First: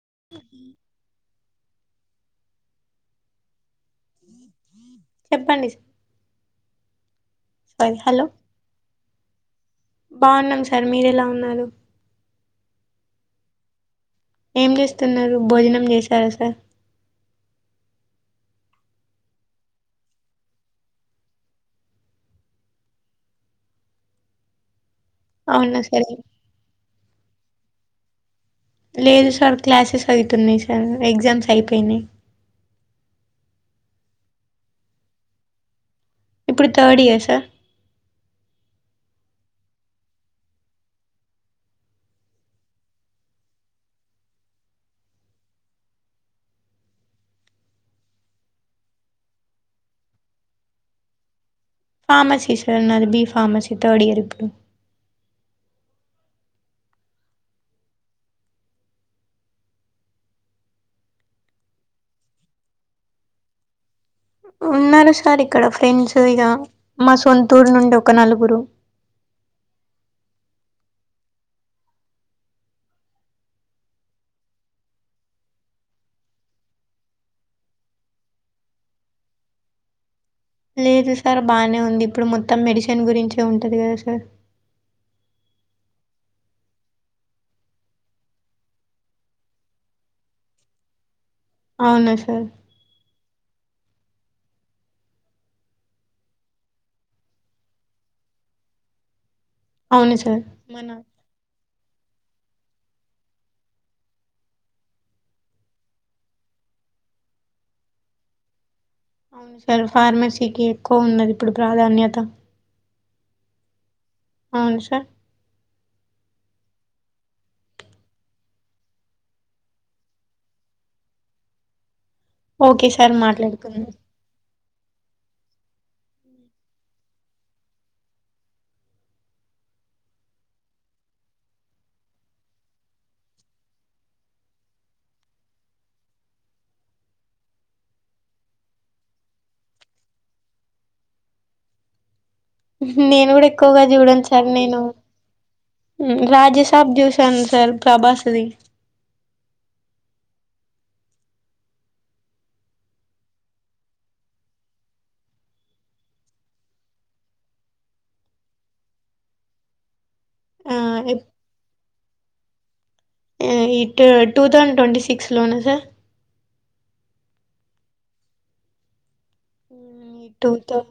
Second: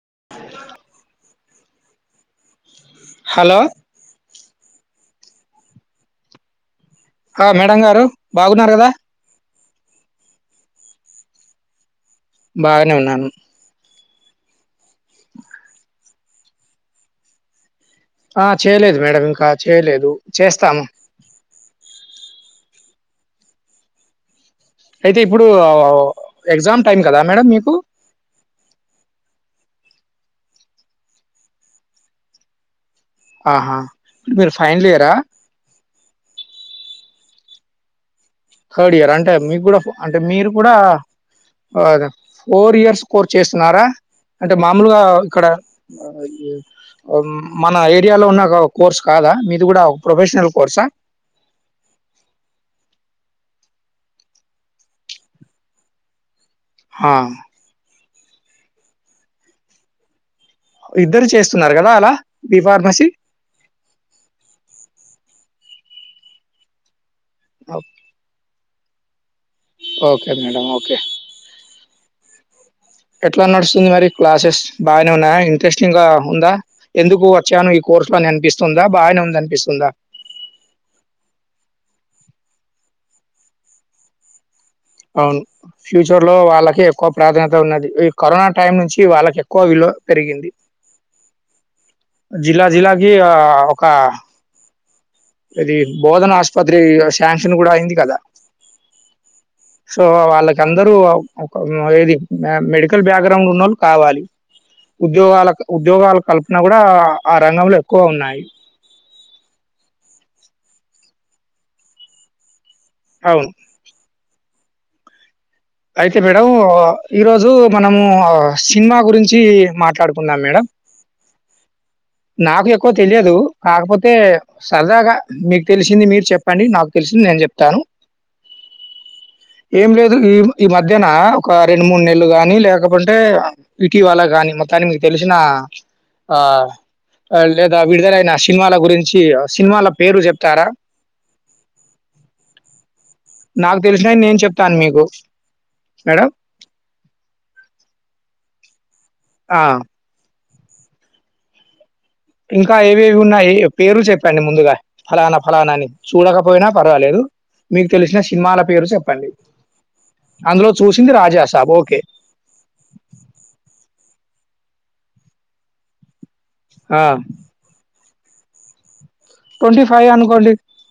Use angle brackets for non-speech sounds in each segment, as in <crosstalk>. <inaudible> Hello చెప్పండి స్ ఆ మేడం గారు, బాగున్నారు కదా? బాన్నాం సార్, మీరెలా ఉన్నారు? బాగానే ఉన్నాను. ఏం చేస్తున్నారు? భోజనం జేశారా సార్? ఆ చేయలేదు మేడం ఇంకా చేయలేదు చేస్తాను. అయితే ఇప్పుడు ఆ అవునా సరే ఎగ్జామ్ టైమ్ కదా మేడం మీకు? లేదు సార్ క్లాసెస్ ఐతున్నాయి సార్. ఎగ్జామ్స్ అయిపోయినాయి. ఆహా! మీరు ఫైన్లీయరా? ఇప్పుడు third year sir. Third year అంటే మీకు గూడా అంటే మీరు గూడా అదే ఫోర్ ఇయర్స్ కోర్స్ చేస్తున్నారా? అంటే మామూలుగా ఇక్కడ అ <unintelligible> అం మన ఏరియాలో ఉన్న ఒక కోర్స్ కాదా మీది కూడా ఒక ప్రొఫెషనల్ కోర్సా? ఫార్మసీ సార్ నాది బి ఫార్మసీ, థర్డ్ ఇయర్ ఇపుడు. హా ఇద్దరు చేస్తున్నారు కదా అలా? బి ఫార్మసీ ఉన్నారు సార్ ఇక్కడ ఫ్రెండ్స్ ఇక మా సొంతూరు నుండి ఒక నలుగురు. ఓకే మేడం ఓకే ఎట్లా నడుస్తుంది మరి క్లాసెస్? బాగానే ఉన్నాయా? ఇంట్రెస్టింగ్ గా ఉందా? ఎందుకు వచ్చాను ఈ కో <unintelligible> అనిపిస్తుందా బాగానే ఉంది అనిపిస్తుందా? లేదు సార్ బానే ఉంది. ఇప్పుడు మొత్తం మెడిసిన్ గురించే ఉంటుంది కద సార్. అవున్ ఫ్యూచర్ లో వాళ్ళకి ఎక్కువ ప్రాధాన్యత ఉన్నది. ఈ కరోనా టైం నుంచి వాళ్ళకి ఎక్కువ విలువ పెరిగింది అవునా సార్ జిల్లా జిల్లాకి ఆ ఒకా ఇది బోధన ఆస్పత్రి శాంక్షన్ కూడా అయింది కదా? సో అవును సార్ వాళ్ళక మన అందరు ఒక ఏది మెడికల్ బ్యాక్గ్రౌండ్ ఉన్నోళ్ళు కావాలి ఉద్యోగాల ఉద్యోగాల కల్పన కూడా, ఆ రంగంలో ఎక్కువ ఉన్నాయి. అవును సార్ ఫార్మసీకి ఎక్కువ ఉన్నది ఇప్పుడు ప్రాధాన్యత అవును అవున్ సర్ అయితే మేడం ఈరోజు మనము సినిమా గురించి మాట్లాడుకుందాం మేడం నాకు ఓకే ఎక్కువ సార్ తెలియదు మాట్లాడుకుందాం కాకపోతే సరదాగా మీకు తెలిసింది మీరు చెప్పండి నాకు తెలిసింది నేను చెప్తాను ఏం లేదు ఈ ఈ మధ్యన ఒక రెండు మూడు నెల్లు గాని లేకపోంటే ఇటీవల గా మొతానికి తెలిసిన ఆ లేదా విడుదలైన సినిమాల గురించి సినిమాల పేర్లు జెప్తారా <inaudible> ఉమ్ నేను గూడ ఎక్కువగా జూడన్ సార్ చెప్తాను నేను మీకు. ఉం మేడం? రాజసబ్ జూసాన్ సార్ ప్రభాస్ది ఆ ఇంకా ఏవేవి ఉన్నాయి పేర్లు చెప్పండి ముందుగా ఫలానా ఫలానాని చూడకపోయినా పర్వాలేదు మీకు తెలిసిన సినిమాల పేరు చెప్పండి అందులో ఆ చూసింది ఎప్- రాజాసాబ్ ఓకే ఇటు టూ త్వోథౌసండ్ ట్వంటీ సక్స్ లోన సార్ ఆ ట్వంటీ ఫైవ్ టూ అనుకోండి thou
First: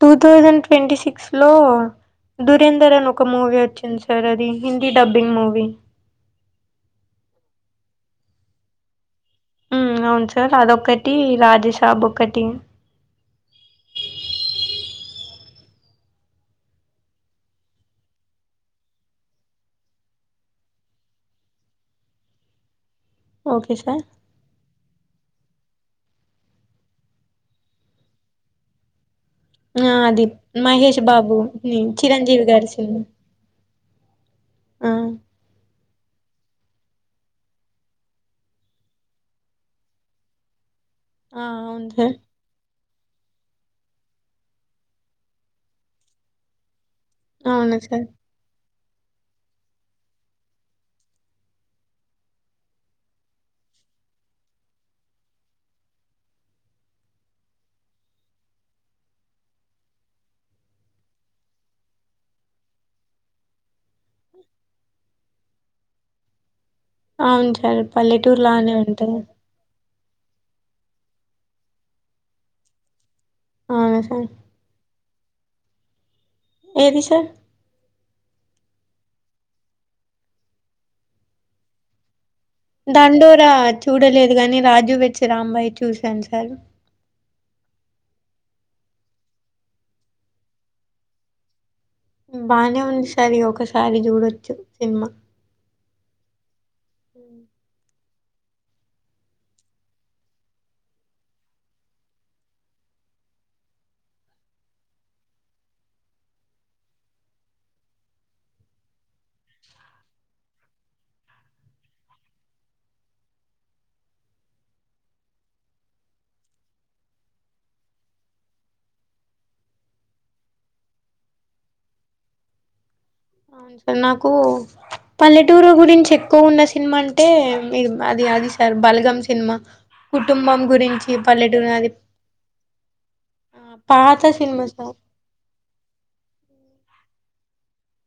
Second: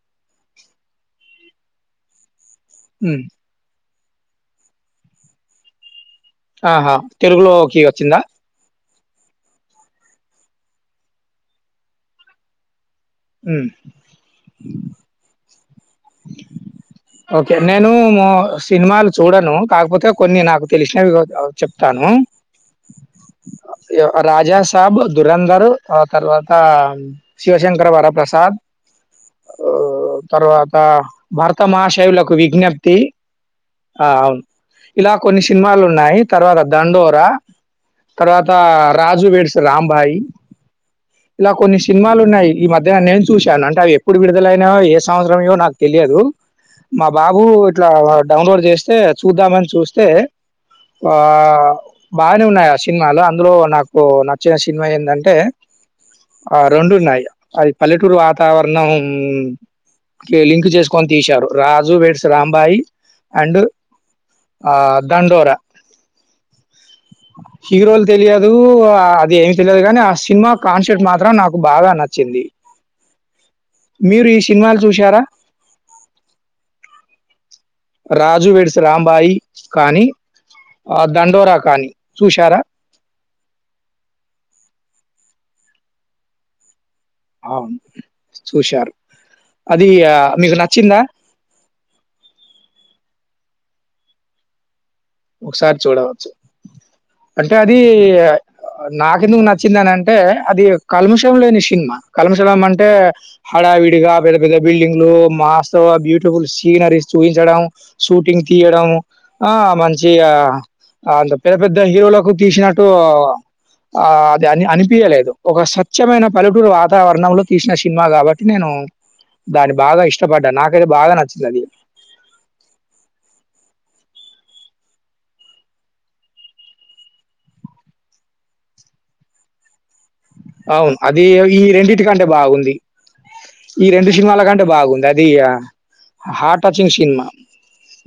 two thousand twenty six లో దురేందర్ అన్ ఉమ్, ఒక మూవీ వచ్చింది సార్ సరే అది హిందీ డబ్బింగ్ మూవి ఆహా తెలుగులోకి వచ్చిందా అవును సార్ అదొకటి రాజషాబ్ ఒకటి హ్మ్మ్ ఓకే నేను సినిమాలు చూడను కాకపోతే కొన్ని నాకు తెలిసినవి చెప్తాను ఓకే సార్ రాజా సబ్ దురంధర్ ఆ తర్వాత శివశంకర్ వరప్రసాద్ ఆ అది తర్వాత మహేష్ బాబు భరత ని- మహాశైవులకు చిరంజీవి గారి విజ్ఞప్తి సినిమా ఆ అవును ఆ, ఇలా కొన్ని సినిమాలు ఉన్నాయి తర్వాత దండోర తర్వాత రాజు వెడ్స్ రాంబాయి ఆ, ఇలా కొన్ని అవును సార్ సినిమాలు ఉన్నాయి ఈ మధ్య నేను చూశాను అంటే అవి ఎప్పుడు విడుదలైనయో ఏ సంవత్సరమయో నాకు తెలియదు మా బాబు అవును ఇట్లా సార్ డౌన్లోడ్ చేస్తే చూద్దామని చూస్తే ఆ బాగానే ఉన్నాయి ఆ సినిమాలు అందులో నాకు నచ్చిన సినిమా ఏంటంటే ఆ రెండున్నాయి అవి పల్లెటూరు వాతావరణం లింక్ చేసుకొని తీసారు రాజు వెడ్స్ రాంబాయి అండ్ ఆ దాండోరా అవును సార్ హీరోలు పల్లెటూరు తెలియదు లానే ఉంటది అది ఏమి తెలిదు కాని అ సినిమా కాన్సెర్ట్ మాత్రం నాకు బాగా నచ్చింది అవును సార్ మీరు ఈ సినిమాలు చూసారా ఏది సార్ రాజు వెడ్స్ రాంబాయి కానీ ఆ దండోరా కానీ చూశారా దండోరా చూడలేదు గాని రాజు వెడ్స్ రాంబాయి చూశాను సార్ అవును చూశారు అది మీకు నచ్చిందా బానే ఉంది సరి ఒకసారి చూడొచ్చు సినిమా ఒకసారి చూడవచ్చు అంటే అది నాకెందుకు నచ్చింది అని అంటే అది కల్ముషం లేని సినిమా కల్మశలం అంటే హడా విడిగా పెద్ద పెద్ద బిల్డింగ్లు మాస్త బ్యూటిఫుల్ సీనరీస్ చూబిన్చడం షూటింగ్ తీయడం డం ఆ మంచి అంత పెద్ద పెద్ద హీరోలకు తీసినట్టు ఆ అది అని అనిపియలేదు ఒక సత్యమైన పల్లెటూరు వాతావరణంలో తీసిన సినిమా కాబట్టి నేను దాన్ని బాగా ఇష్టపడ్డాడు నాకైతే బాగా నచ్చింది అది సరే నాకు పల్లెటూరు గురించి ఎక్కువ ఉన్న సినిమా అంటే అది అది సార్ బలగం సినిమా కుటుంబం అవును గురించి అది ఈ పల్లెటూరు అది రెండింటి కంటే బాగుంది ఆ! ఈ రెండు పాత సినిమాల కంటే సినిమా సార్ బాగుంది అది హార్ట్ టచింగ్ సినిమా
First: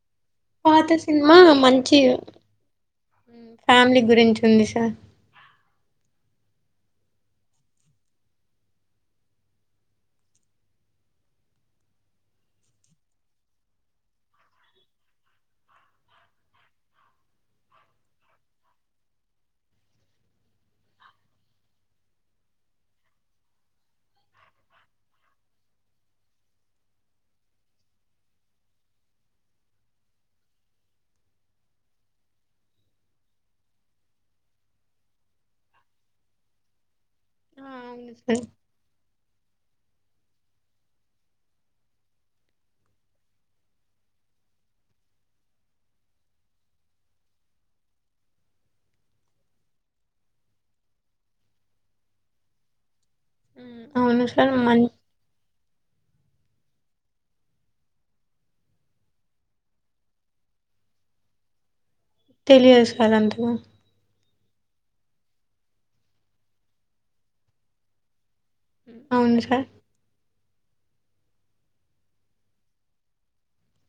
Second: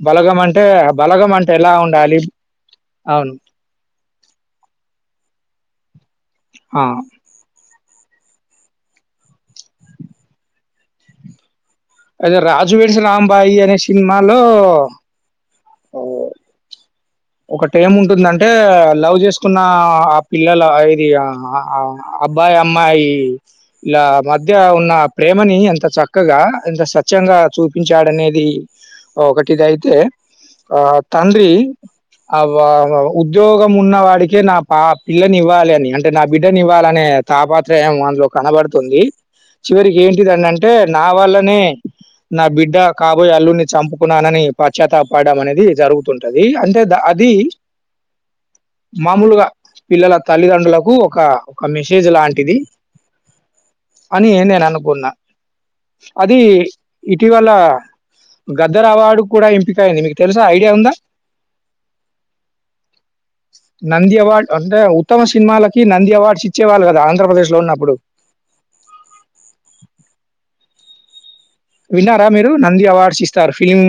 బలగం అంటే పాత బలగం సినిమా అంటే ఎలా మంచి ఉండాలి అవును. ఫ్యామిలీ గురించి ఉంది సార్ ఆ అయితే రాజు వెడ్స్ రాంబాయి అనే సినిమా లో ఓ ఒకటి ఏముంటుందంటే లవ్ చేసుకున్న ఆ పిల్లల ఇది ఆ ఆ అబ్బాయి అమ్మాయి ఇలా మధ్య ఉన్న ప్రేమని ఎంత చక్కగా ఎంత స్వచ్ఛంగా చూపించాడనేది ఒకటిదైతే ఆ తండ్రి ఆ వ వా ఉద్యోగం ఉన్న వాడికే నా పా పిల్లని ఇవ్వాలి అని అంటే నా బిడ్డని ఇవ్వాలనే ఆ! తాపాత్రయం అవును అందులో సార్ కనబడుతుంది చివరికి ఏంటిదనింటే నా వల్లనే నా బిడ్డ కాబోయే అల్లున్నీ చంపుకున్నానని పచ్చాతప్ పడడం అనేది జరుగుతుంటది అంటే ద అది మామూలుగా పిల్లల తల్లిదండ్రులకు ఒక ఒక మెసేజ్ లాంటిది హ్మ్. అవును అని సార్ నేను మ అనుకున్నా అది ఇటీవల గద్దర్ అవార్డు కూడా ఎంపిక అయింది మీకు తెలుసా ఐడియా ఉందా తెలియదు సార్ అంత నంది అవార్డ్ అంటే ఉత్తమ సినిమాలకి నంది అవార్డ్స్ ఇచ్చేవాళ్ళు కదా ఆంధ్రప్రదేశ్ లో ఉన్నప్పుడు అవును సార్ విన్నారా మీరు నంది అవార్డ్స్ ఇస్తారు ఫిలిం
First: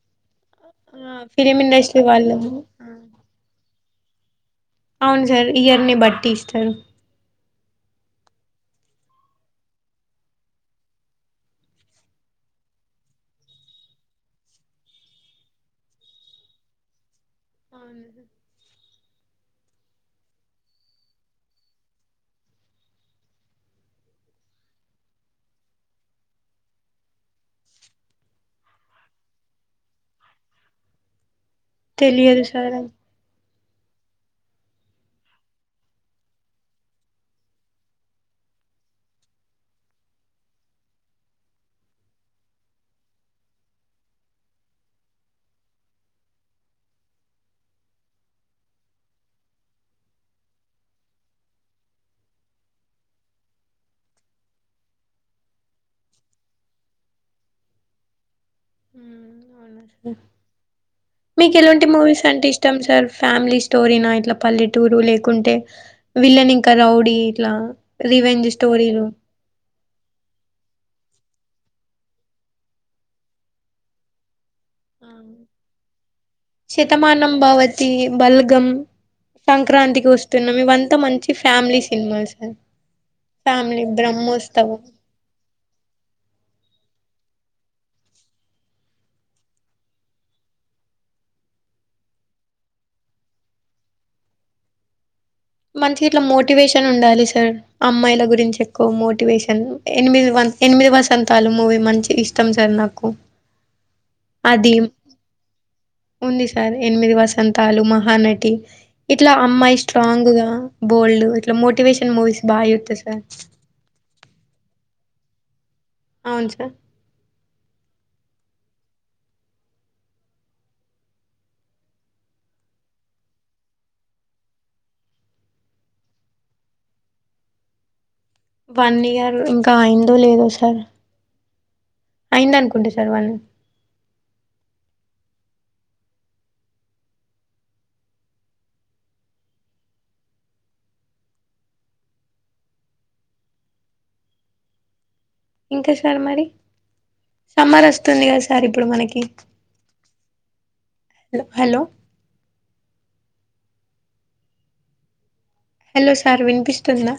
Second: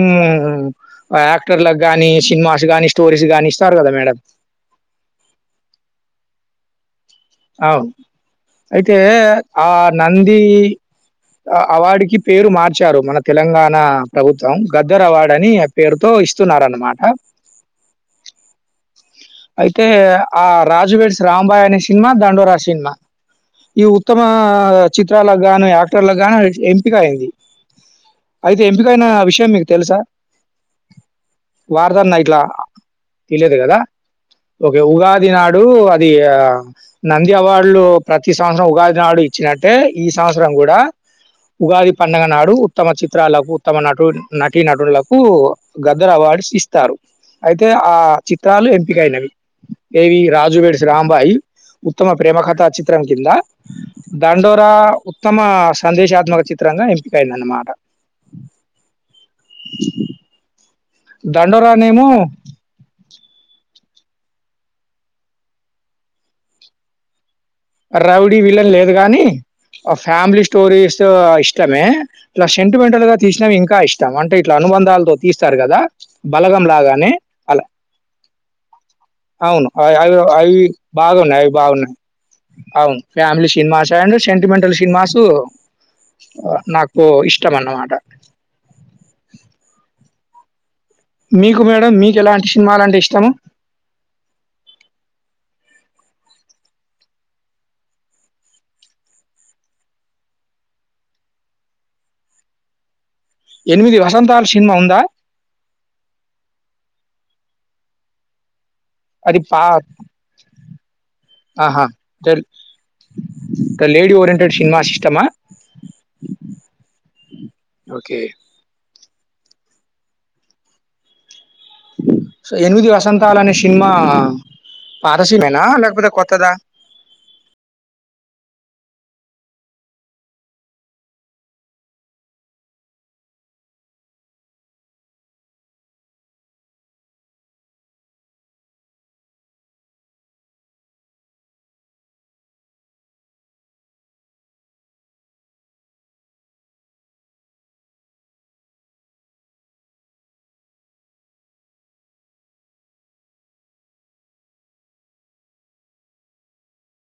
ఫిలిం యాక్టర్ల ఇండస్ట్రీ గానీ వాళ్ళు సినిమాస్ గానీ స్టోరీస్ గాని ఇస్తారు కదా మేడం అవును సార్ ఇయర్ని బట్టి ఇస్తారు అవును అయితే ఆ నంది ఆ అవార్డు కి పేరు మార్చారు మన తెలంగాణ ప్రభుత్వం గద్దరు అవార్డు అని పేరుతో ఇస్తున్నారనమాట అవునా సార్ అయితే ఆ రాజు వెడ్స్ రాంబాయ్ అనే సినిమా దండోరా సినిమా ఈ ఉత్తమ చిత్రాలకు గాను యాక్టర్లకు గాని ఎంపిక అయింది అయితే ఎంపికైన విషయం మీకు తెలుసా వారిదన్న ఇట్ల తెలియదు సార్ అది తెలియ కదా ఓకే ఉగాది నాడు అది ఆ నంది అవార్డులు ప్రతి సంవత్సరం ఉగాది నాడు ఇచ్చినట్టే ఈ సంవత్సరం కూడా ఉగాది పండగ నాడు ఉత్తమ చిత్రాలకు ఉత్తమ నటు నటి నటులకు గద్దర వ వార్డ్స్ ఇస్తారు అయితే ఆ చిత్రాలు ఎంపికైనవి ఏవి రాజు వెడ్స్ రాంబాయి ఉత్తమ ప్రేమ కథా చిత్రం కింద దండోరా ఉత్తమ సందేశాత్మక చిత్రంగా ఎంపికైందన్నమాట ఉమ్ అవునా సార్ మీకు ఎలాంటి 'దండోరా'నేమో మూవీస్ అంటే ఇష్టం సార్ ఫ్యామిలీ స్టోరీనా ఇట్లా పల్లెటూరు లేకుంటే విలన్ ఇంకా రౌడీ ఇట్లా రౌడీ రివెంజ్ విలన్ లేదు స్టోరీలు కాని ఫ్యామిలీ స్టోరీస్ ఇష్టమే ప్లస్ సెంటిమెంటల్ గా తీసినవి ఇంకా ఇష్టం అంటే ఇట్లా అను బందాలతో తీస్తారు కదా శతమానంబవతి బల్గం అవును. అవి సంక్రాంతికి అవి అవి వస్తున్నాం ఇవంతా మంచి బాగున్నాయి. అవి ఫ్యామిలీ బాగున్నాయి. సినిమాస్ సార్ అవును family cinemas and sentimental cinemas నా కు ఇష్టం అనమాట మీకు మేడం మీకు ఎలాంటి సినిమాలంటే ఇష్టము మంచి ఇట్లా మోటివేషన్ ఉండాలి సార్ అమ్మాయిల గురించి ఎక్కువ మోటివేషన్ ఎనిమిది వ ఎనిమిది వసంతాలు మూవీ మంచి ఇష్టం సార్ నాకు 'ఎనిమిది వసంతాలు' అది సినిమా ఉందా? ఉంది సార్ ఎనిమిది వస్ అంతాలు మహానటి ఇట్లా అది పా అమ్మాయి స్ట్రాంగ్ గా బోల్డ్ ఇట్లా ఆహా! మోటివేషన్ ద మూవీస్ బాగా చుత్తా సార్ ట్ సినిమా సిస్టమ్ అవును సార్ ఓకే ఏనిమిది వసంతాలనే సినిమా పారసీ మేనా లేకపోతే కత్తదా వన్ ఇయర్ ఇంకా అయిందో లేదో సార్ అయిందనుకుంటే సార్ వాళ్ళు ఇంకా సార్ మరి సమ్మర్ వస్తుంది కదా సార్ ఇప్పుడు మనకి హలో హలో సార్ వినిపిస్తుంద